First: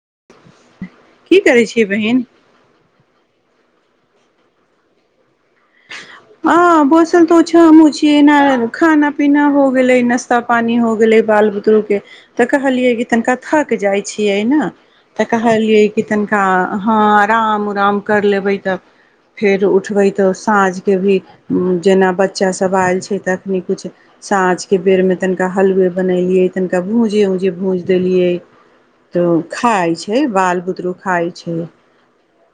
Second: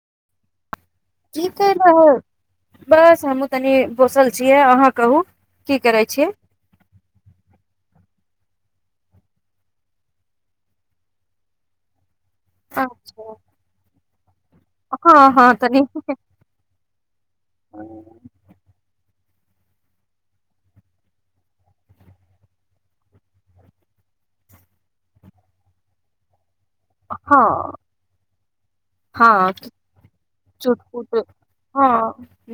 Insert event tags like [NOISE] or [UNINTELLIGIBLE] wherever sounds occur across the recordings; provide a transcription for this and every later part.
[INAUDIBLE] की ठीक करै के छियै रहु बहिन बस हमू तनी बोसल छियै अहाँ कहू की करै छियै ह बोसल तो छ ह्मु [UNINTELLIGIBLE] खाना पीना हो गेलै नाास्ता पानी हो गेलै बाल बुतरु के तऽ कहलिये की अच्छा तनिका थक जाय छी ने तऽ हँ हँ तनी कहलियै कि तनिका हँ आराम उराम कर लेबै तब फेर उठबै तऽ साँझ के भी जेना बच्चा सब आयल छै तऽ अखनी किछु साँझके बेरमे तनिका हलुवे बनेलियै तनिका भूजे ऊजे हँ भूजि देलियै तऽ हँ खाइ छै बाल बुतरू चुटपुट खाइ छै हँ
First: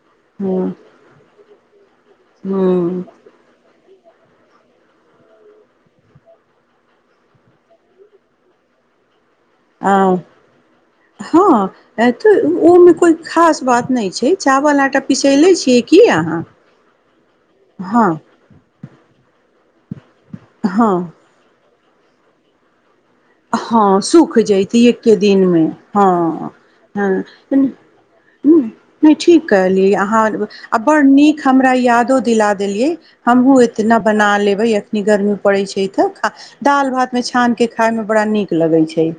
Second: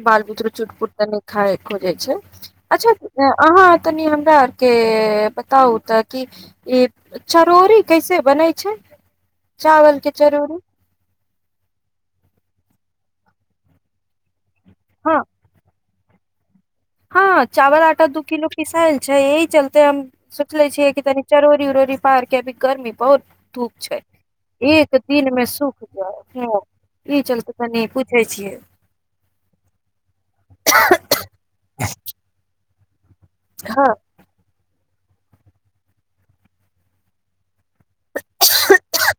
बाल बुत्रुक हूँ चुटपुट तनि खाइ खोजइ छै हूँ अच्छा अहाँ तनि हमरा आरके बताउ तऽ कि ई चरौरी कैसे बनै छै चावल के आ चरोरूरी हँ तऽ ओ मे कोई खास बात नइ छै चावल आटा हँ पिसैले छी की अहाँ हँ चावल आटा हँ दू किलो पिसायल छै यही चल तै हम सुचले छी की हँ तनी चरौरी उरोरी पारके भी गर्मी बहुत धूप छै हँ सुख जैत एक एके दिन मे दिनमे सुख हँ जायत ई चलते तनी पूछे छियै ठीक कहलिय अहाँ आ बड नीक हम हमरा यादो दिला देलियै हमहु हँ एतना बना लेबेइ यैख गरमी पड़ै छै तऽ ख दाल भात मे छान के खाय मे बड़ा नीक लगै छै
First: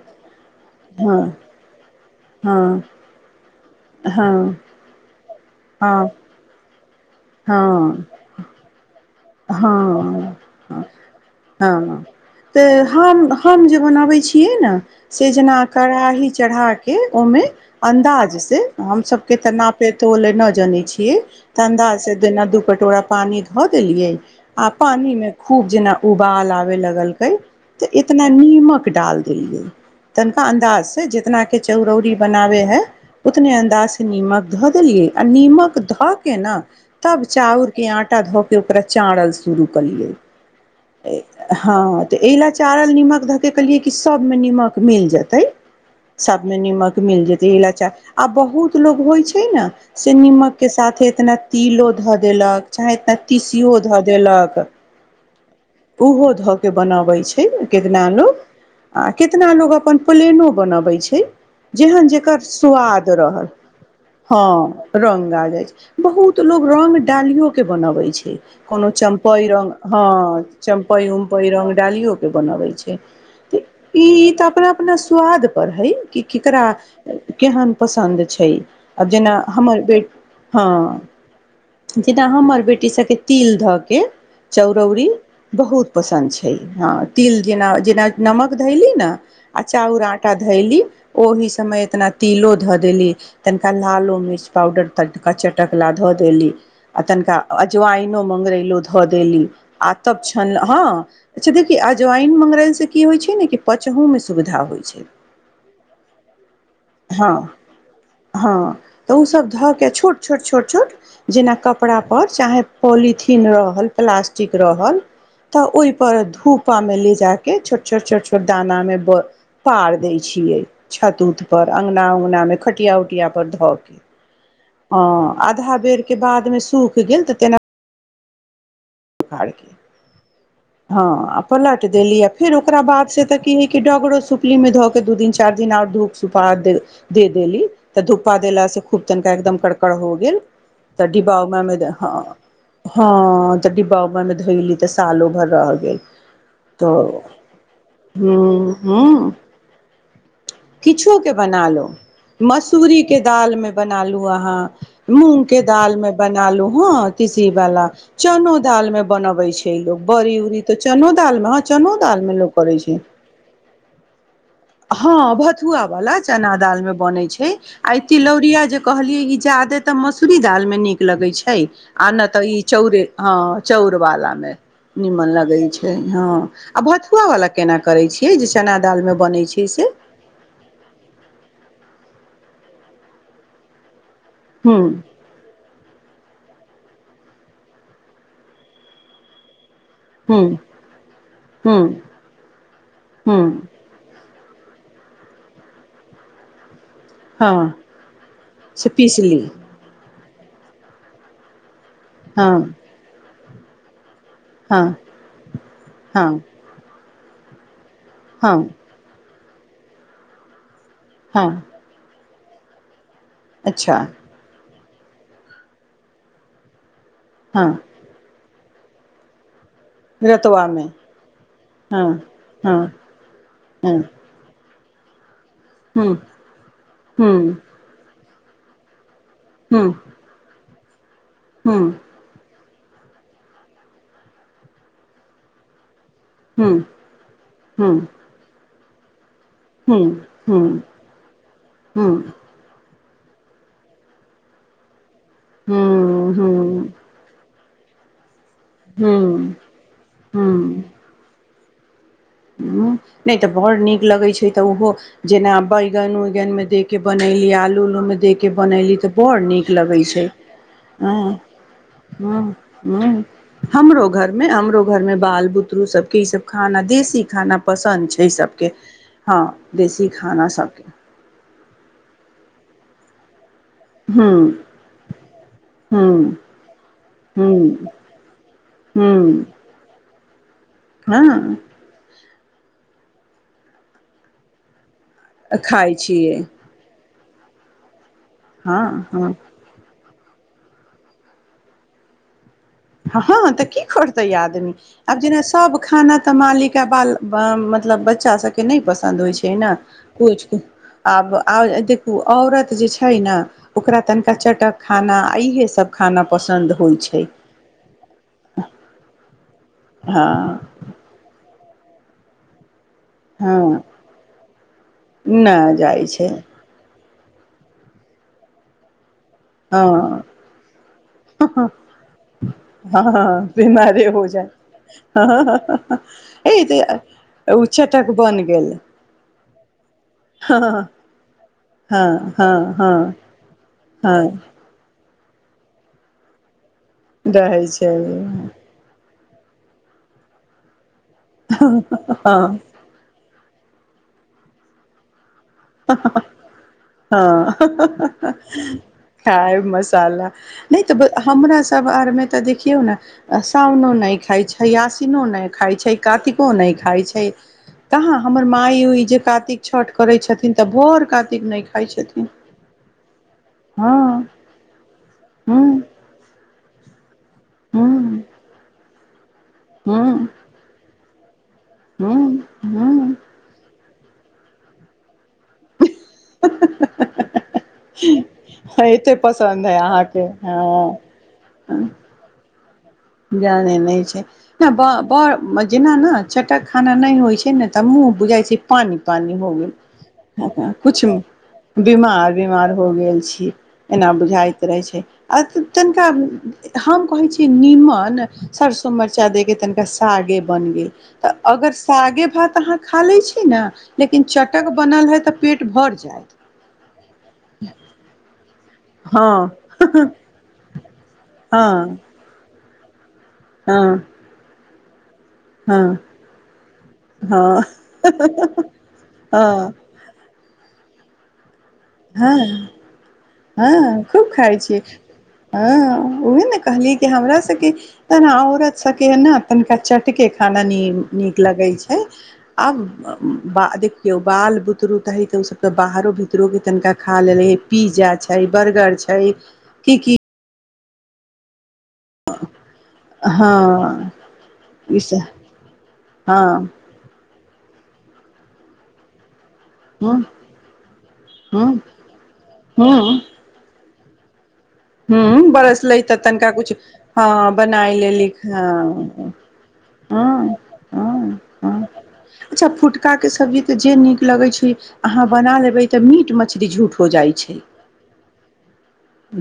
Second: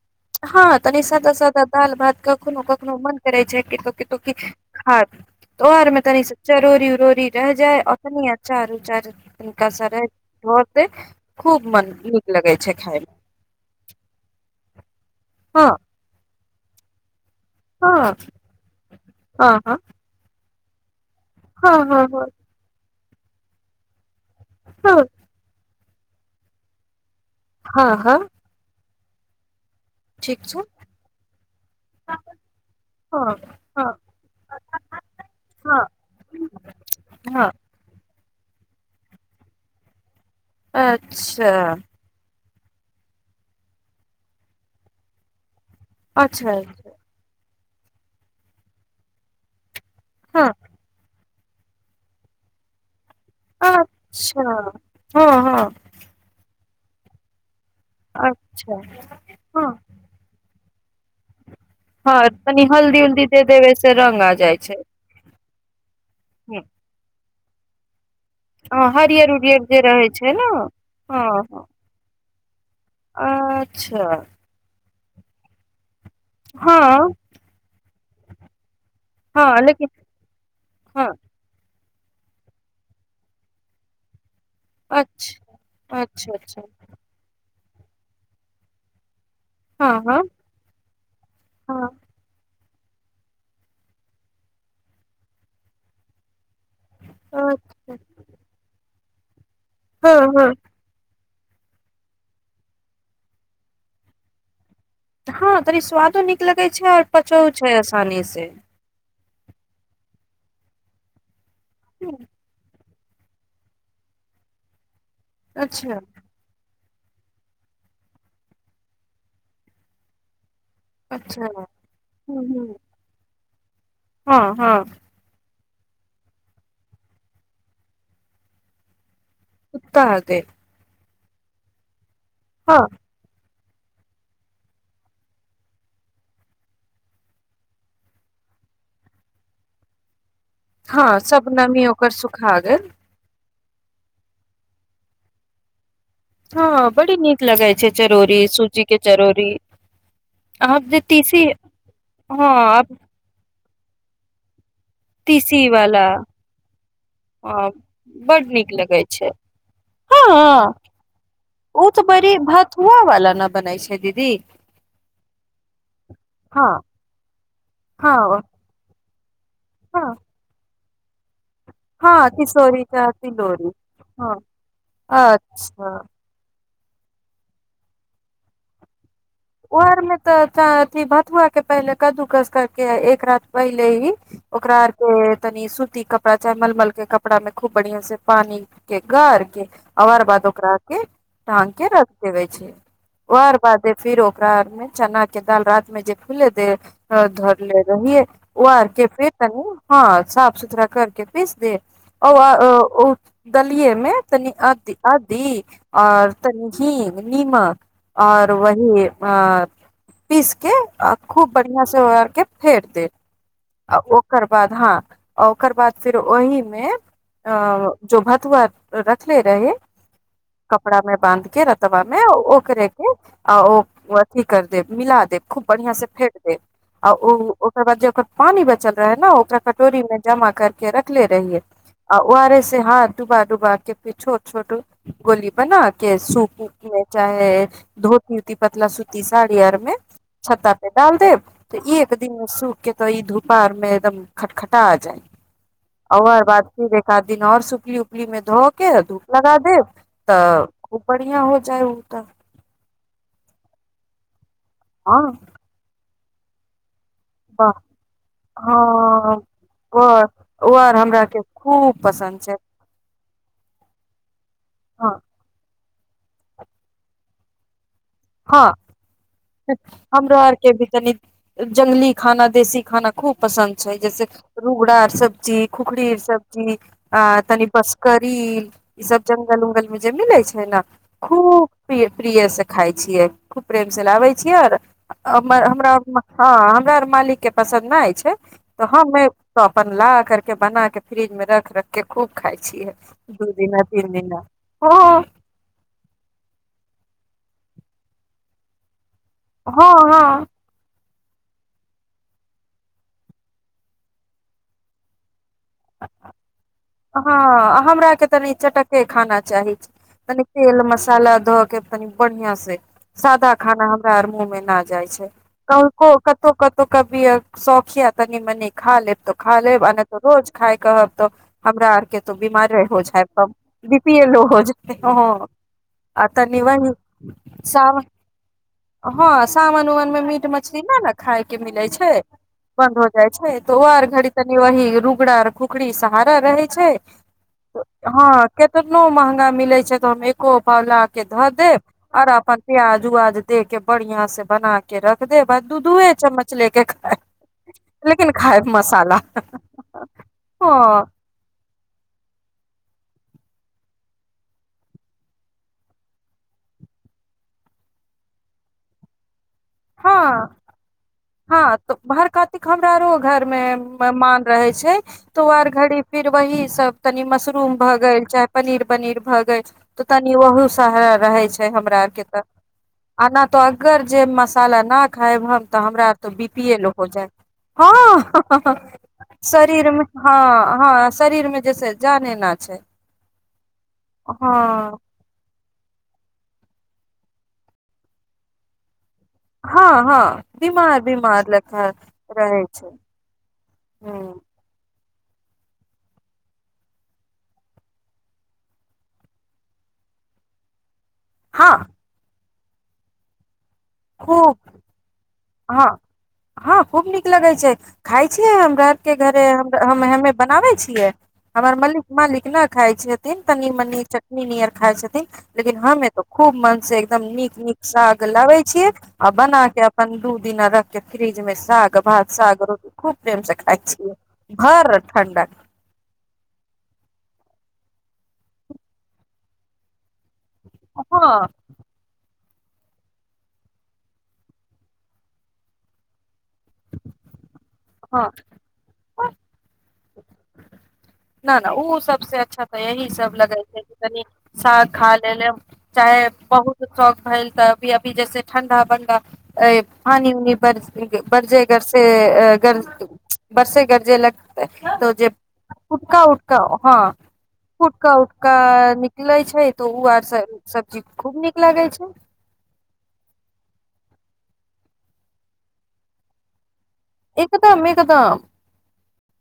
हँ तनी साादा साादा दाल भात कखनो हँ कखनो मन करे छै कि क तूकी हँ खा तोआर मे हँ तनी जरूरी भ रह हँ जाइ अ तनी आचर उचार तनिका सा रह हँ धऽ ह दे खूब मन हँ नीक लगै छै तऽ खाय मे हम हम जे बनाबै छियै ने सेजना हँ करा ही चढ़ा के ओ मे हँ अन्दाज से हम सब के तऽ हँ हँ नापे तो न नै छियै तऽ हँ हँ अन्दाजे हँ देना दू कटोरा पानी धऽ देलियै आ हँ पानी में खूब जेना उबाल आबे लगल तऽ हँ हँ इतना नीमक क डाल देलिअइ तनका ठीक छै अन्दाज से जितना के चौरौरी बनाबे है हँ उतने अन्दाज हँ से नीमक धऽ देलियै आ नीमक हँ धऽ के न तब हँ चाउरके आटा धऽ प [UNINTELLIGIBLE] चाड़ल शुरू कलिअइ अच्छा हँअ् तऽ इ ला चारल नीमक धऽके कलियै कि सबमे नीमक मिल जतै सब अच्छा में अच्छा नीमक मिल जेतै एला अच् आ बहुत लोग होइ छैइ ना से हँ नीमक के साथे एतना तिलो धऽ देलक चाहे एतना इहो धऽ अच्छा देलक हँ हँ उहो धऽ के बनाबै छैइ ना केतना लोग अच्छा कितना हँ लोग अपन प्लेनो बनबै छैइ जेहन हँ जेकर तनी हल्दी स्वाद उल्दी दे रहल देबे से रंग आ हँ जाइ छै रंग आ जाय छैइ बहुत ह लोग रंग डालियो के बनबै छैइ कोनो हँ हरियर चम्पैइ उरियर रंग जे रहै छै ने हँ चम्पैइ हँ उमपैइ हँ रंग डालिइओ के बनाबै छै तऽ अच्छा ई तऽ अपना स्वाद पर हई की केकरा हँ केहन पसन्द छैइ आब जेना हँ हमर लेकिन बेट हँ हँअ् जेना हमर बेटी सकै तिल धऽके चरौरी अच्छा बहुत अच्छा पसन्द छैइ अच्छा हंअ् तिल जेना जेना नमक धइली न हँ अचाउर हँ आटा धयली ओहि समय हँ एतना तिलो धऽ देली तनिका लालो मिर्च पाउडर तनिका चटकला धऽ देली आ तनका अच्छा अजवाईन लो धऽ देली आ तब हँ हँ छन हँअ् अच्छा देखि अजवइन मंगरेल से की होइ छै ने कि पचहु मे सुविधा होइ छै हँ तनी स्वादो नीक लगैत छै ओर हँ पचो छै आसानी से हँ तऽ ओसभ ध क छोट छोट छोट छोट जेना कपड़ा हूँ, पर चाहे पोलिथिन रहल प्लास्टिक रहल तऽ अच्छा ओहिपर धूप पा मे ले जा के छोट छोट छोट छोट दाना में ब पार देय छिये छत उत अच्छा पर अंगगना उङंगगना मे ह खटिया उटिया पर ध हँ हँ ह आध बेर के बाद मे सूख गेल तऽ तेना प उताह गेल हँ पलट देली फेर हँ ओकरा बाद से त की है कि डगरो सुपली मे ध के दू दिन चारि दिन आर धूप सुपा दे देली तऽ धुप्पा देलास से खूब तनिका एकदम करकड़ हो गेल त हँ डीबा सब उबा मे नमी ओकर ह सुखा गेल हँ तऽ डिब्वा उब्बामे धोली तऽ सालो भर रह गेल हँ बड़ी तऽ नीक लगै छै चरौरी सूजी के चरौरी आब जे किछु के तीसी बना लो हँ आब मसूरीे दाल फल मे बन लू अहाँ मूँगके तीसी वाला दालमे बन लू हँ ह तीसीवला बड चनो नीक दालमे लगै बनबै छै लोक हँ बड़ी उरी तऽ चनो दालमे हँ ओ चनो तऽ बड़ी दालमे लोक करै छै भथुआ वाला न बनै छै दीदी हँ भथुआ वालला चना हँ दाल मे बनैइ छै आ हँ तिलौरिया जे कहलियै ई जादे तऽ हँ मसूरी दाल मे निक लगै छै आ नहि हँ तऽ ई तिसौरी चौरे क हँ तिलौरी चौउरवाला हँ मे नीमन लगै छै अच्छा हँ आ भथुआ वाला केना करे छीे जे चना दाल में बने ओर मे तऽ अथी भतुआ के पहिले कदु कस करके एक रात पहिले ही ओकरा हूँ आरके तनी सूती कप कपड़ा चाहे मलमल के कपड़ा में खूब बढ़ियां से पानी के गार के अोर बाद हूँ ओकरा के ढाँंग हूँ के रख देबे छै हूँ ओर बाद ओकरा चना के दाल रात मे जे फुले देब हँ धरले रहिए ओ से आरके फेर पीसली तनी हँ साफ सुथरा करके पीस दे हँ [UNINTELLIGIBLE] गलिये मे तनी हँ आदि आदि आर हँ तनी घी ने निमक आर हँ बै आ पीसके आ हँ खूब बढ़ियां से हो आरके फेर देब अच्छा आ ओकर बाद हाँ ओकर बाद फिर ओहिमे अ हँ जो भातुआ रख ले रहे रतुआमे कपड़ा मे बान्ध के रतबा हँ मे हँ ओकरे के हँ [UNINTELLIGIBLE] कर दे मिला देब खूब बढ़ियां से हूँ फेट दे आ ओ हूँ ओकर बाद जे ओकर पानी बचल रहै न ओकरा हूँ कटोरी मे जमा कर [UNINTELLIGIBLE] ले रहियै हूँ ओ आर एस हाथ डुबा-डुबाकेँ फेर छोट छोट गोली बना केँ सूप चाहे धोकेँ पतला सुती सा सारी आरमे छत्ता पे डाल देब तऽ एक दिन सूखकेँ। तऽ ई धूपा आरमे एकदम खटखटा जाएत। आ ओकर बाद फिर एक-आध दिन आओर सुख कियो पलिमे [UNINTELLIGIBLE] धो केँ धूप लगा देब तऽ खूब बढ़ियां हो चलु तऽ उं नहि तऽ घौर नीक लगैत छै। तऽ ओहो हँ जेना बैंगन उइ गनमे देके के बनइली वाह आलू उलूमे दे के बनइली त हँ बड़ नीक लगइ छै बर वर हमरा ह्न के खूब ह्न पसन्द छै ह्न हमरो घरमे हमरो घरमे हँ बाल बुदरू सब ई सभ खाना देसी खाना पसन्द छै। हँ हँ देशी हमरो खाना आओरकेँ सभके भी तनि जंगली खाना। देशी खाना खूब। पसन्द छै जैसे हँ रुगड़ा आर सब्जी खुखरी आर हँ सब्जी आ हँ तनि बस करिल ई सब हँ जंगल उंगलमे जेबही नै है न हँ खूब पेड़ प्रिय सँ खाय। छियै खूब प्रेमसँ लाबै छियै आर हमर हमरा खाइ आओर मालि छियै हँ हमरा आओर मालिक केँ पसन्द अछि। तऽ हँ हमे हँ तऽ अपन लाएत करके बनाकेँ फ्रिजमे रख रखकेँ खूब खाय छियै हँ दू ह तऽ दिना की तीन करतै दिना आदमी आब हँ जेना सभ खाना तऽ मालिक आ बाल ब मतलब बच्चा सभकेँ नहि पसन्द संद होइ छै न हँ हँ कोइचकेँ आब आओर देखु औरत जे छै ने ओकरा तनिका चटक खाना आ इहे स सभ खाना पसन्द होइत छै। केँ तनी चट्टक्के खाना। चाहैत छी हँ तनी तेल मशाला धऽ केँ तनी बढियां सँ तन सादा हँ खाना हमरा आर मुँहमे न जाइ छै नहि जाइ कौल्हको छै कतहु-कतहु कऽ किए शौख ये तनि मनी खालेब खाल लेब न तअ हँ रोज कहब हमरा आरके त बीमार हो जाइम हँ हम बीमारे बिपि ऐ लो जाइ हो जातइ ह आ तनि हे वहि तऽ ओ सब चटक बनि गेल ह हन सावन उबन मीट हँ मछली न न खााय के मिले हँ छै हँ हँ बन्द हो जाइ छै त ओ आर हँ घड़ी तनि वहि रु पार खुखरी सहारा रहए छै रहै छै हँ केतनो त मह मिलै छै तमे एकोव ल के धऽ दे ओर हँ अपन प्याज उआज दे के बढ़िया से बना के रख देब दू दूये चम्मच लेके खाय हँ लेकिन खायब मसाला हँ नई तऽ ब हमरा सब आर मे तऽ देखियौ ने साओनो नई खाय छैइ आसिनो नहि खाय छैइ कातिको नहि खाय छैइ कहां हमर माय उई जे कातिक छठ करै हँ छथिन तब भअ्र कातिक नई खाई छथिन में हँ मेहमान रहै छैइ तो आर हूँ घड़ी फिर वही सब तनी मशरूम भ हूँ गेल चाहे पनीर पनीर भग तऽ हूँ तनि ओहू सह रहै छैइ हमरा आरके हूँ तऽ हूँ आना तऽ अ घर जे मस्त च ने खएब हम तऽ हमरा तऽ बीपीए लो हो जायत हँअ् एते पसन्द है शरीरमे अहाँके हँ हँअ् हँअ् शरीरमें जैसे जाने न छैइ ज्ञानेने नई छैइ बर ब जेना न पैखाना नई होइ छै ने तऽ मुँह बुझाइ छैइ पानी पानी हो गेल हँ हँ बीमार कुछ बीमार लेखा बिमार रहै बिमार छै हो गेल छी एना ह बुझायइत रहै छैइ आ तनिका हम कहैत छी नीमक सरसो मरचा देके तनिका सागे बन गेल तऽ अगर हँ सागे भात तऽ अहाँ खा लै छी न खूब हँ जायत हँ खूब नीक लगै छैइ खाय छियैइ हम हमरा आर के घरे हँ हमें हमे बनाबै छियै हमर हँ मलिक मालिक ने खाइ छै तनी हँ मनी चटनी नियन खाइछथि लेकिन हँ हमे तो खूब मन से एकदम नीक हँ नीक साग लाबै आ बना हँ के अपन दू दिना रख के फ्रीजमे हँ खाइ हँ छियै खूब खाइ छि भर ठंडा हँ उहे ने कहलि कि हमरा सबके तन औरत सबके ना तनिका चट के खाना नीक हँ लगै छै आब देखियौ बाल बुदरुक त हम ओ सब त बाहरो भीतरो तनिका खा लेलही पिज्जा हँ छै बर्गर छै की की ना ना उसब सबसे अच्छा तऽ यही सब लगे छै कि हँ कनी साग ई खा सब लेले चाहे हँ बहुत शौक भइल तऽभी अभी जैसे ठण्डा बनडा अय हूँ पानी उनी बरजे हूँ गरसे बरसे गरजे जे ल तो ह बरस लै तऽ तनिका कुछ हँ ह फुटका बनायलेली उटका हं निकले छै तऽ ओ आर हं स- सब्जी खूब नीक हं लागै छै अच्छा फुटका क सब्जी जे नीक लगे छै अहाँ बना लेबे तऽ मीट मछली छुठ एकदम एकदम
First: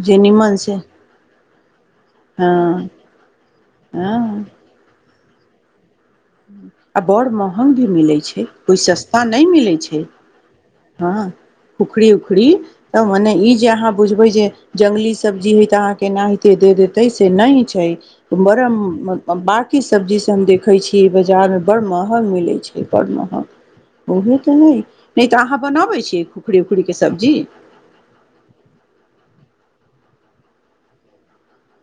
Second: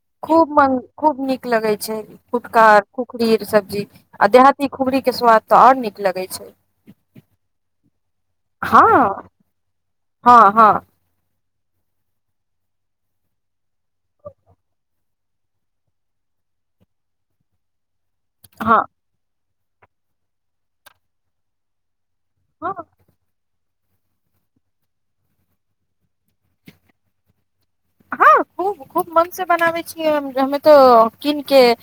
जे निमन खूब से मन खूब नीक लगै छै हँ फुटका खुखरी सब्जी आ हँ देहाती खूबरी के स्वाद त आर निक आ बड़ महंग भी मिलै छै हँ कोइ सस्ता नहि मिलै छै हँ हँ हाँ खुखड़ी उखड़ी तऽ मने ई जे अहाँ बुझबै जे जंगली सब्जी हइ तऽ अहाँ के एनाहिते दे देतै से नहि छै बरम हँ बा की सब्जी से हम देखै छी की बाजार में बड़ महं हम नहि लैत छीयै हँ बड़ महग उहे तऽ हइ नहि तऽ अहाँ बनबै छीयै खुखरी उखुरीकेँ सब्जी हँ खूब खूब मनसँ बनाबैत छीयै हम हम्मे तऽ कीनिकेँ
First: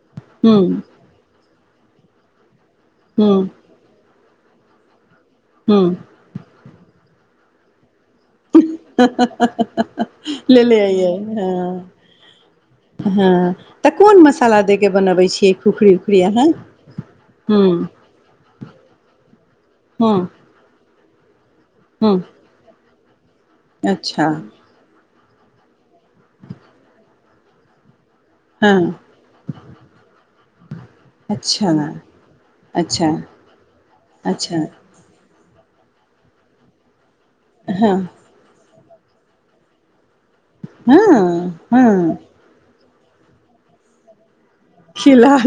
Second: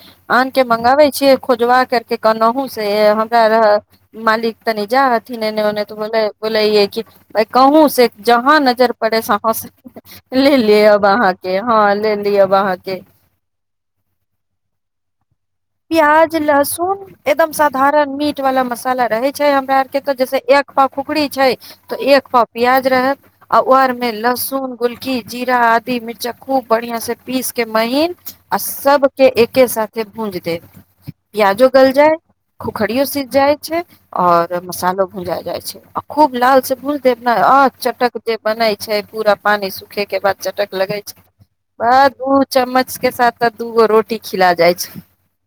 हूँ आनिकेँ मंगाबै छियै खोजबाक करके कन्नहुँसँ सँ हूँ हमरा रहत मालिक तनि जाइ हथि नेने ओने हूँ तऽ बोलइ हियै की आइ कहूँसँ जहाँ नजर पड़ए सहाँसँ ले लेब अहाँ हँ-हँ तऽ कोन मसाला दैए केँ बनाबै छीयै। प्याज लहसुन एकदम हूँ साधारण मीट बाला मसाला रहैत छै हमरा आरके तऽ हूँ जैसे एक पाउ खुखरी छै तऽ हूँ एक पाउ पियाज रहत आ ओहि आरमे अच्छा लहसुन गुल की जीरा आदी मिर्चा खूब बढ़ियांसँ पीसकेँ महींन आ हँ सभकेँ एके साथे भूंजि तब अच्छा प्याजो गलि जाय खुखड़ियो अच्छा सिझ जाइत छै अच्छा आओर मसालो भूंजाइ जाइत छै आ खूब लालसँ भुजि देब ने आओर हँ चटक जे बनैत छै पूरा पानी सुखे केँ बाद चटक लगैत छै हँ तऽ हँ दू चम्मच। उसके साथ साथ दूगो रोटी खिला जाइत छै।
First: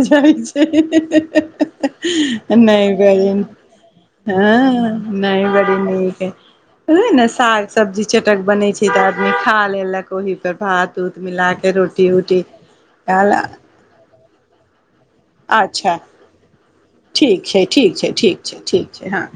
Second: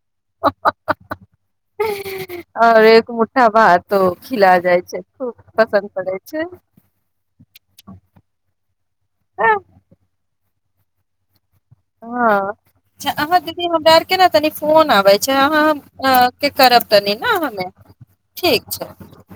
पड़ैछै ह-ह-ह-ह-ह और नहि एक बड़ी मुठ्ठा नीक भातो खिला जाइ हैंय छै खूब नहि बड़ी पसन्द पड़ै छै नीक साग सब्जी चटक बने तऽ आदमी हँ खा लेलक ओहि पर भात-उत मिलाकेँ। रोटी उटी आएल आ केँना तनी फोन आबइ छै अहाँ हम अहाँकेँ करब तनी न ठीक छै हम्मे ठीक छै ठीक छै। हँ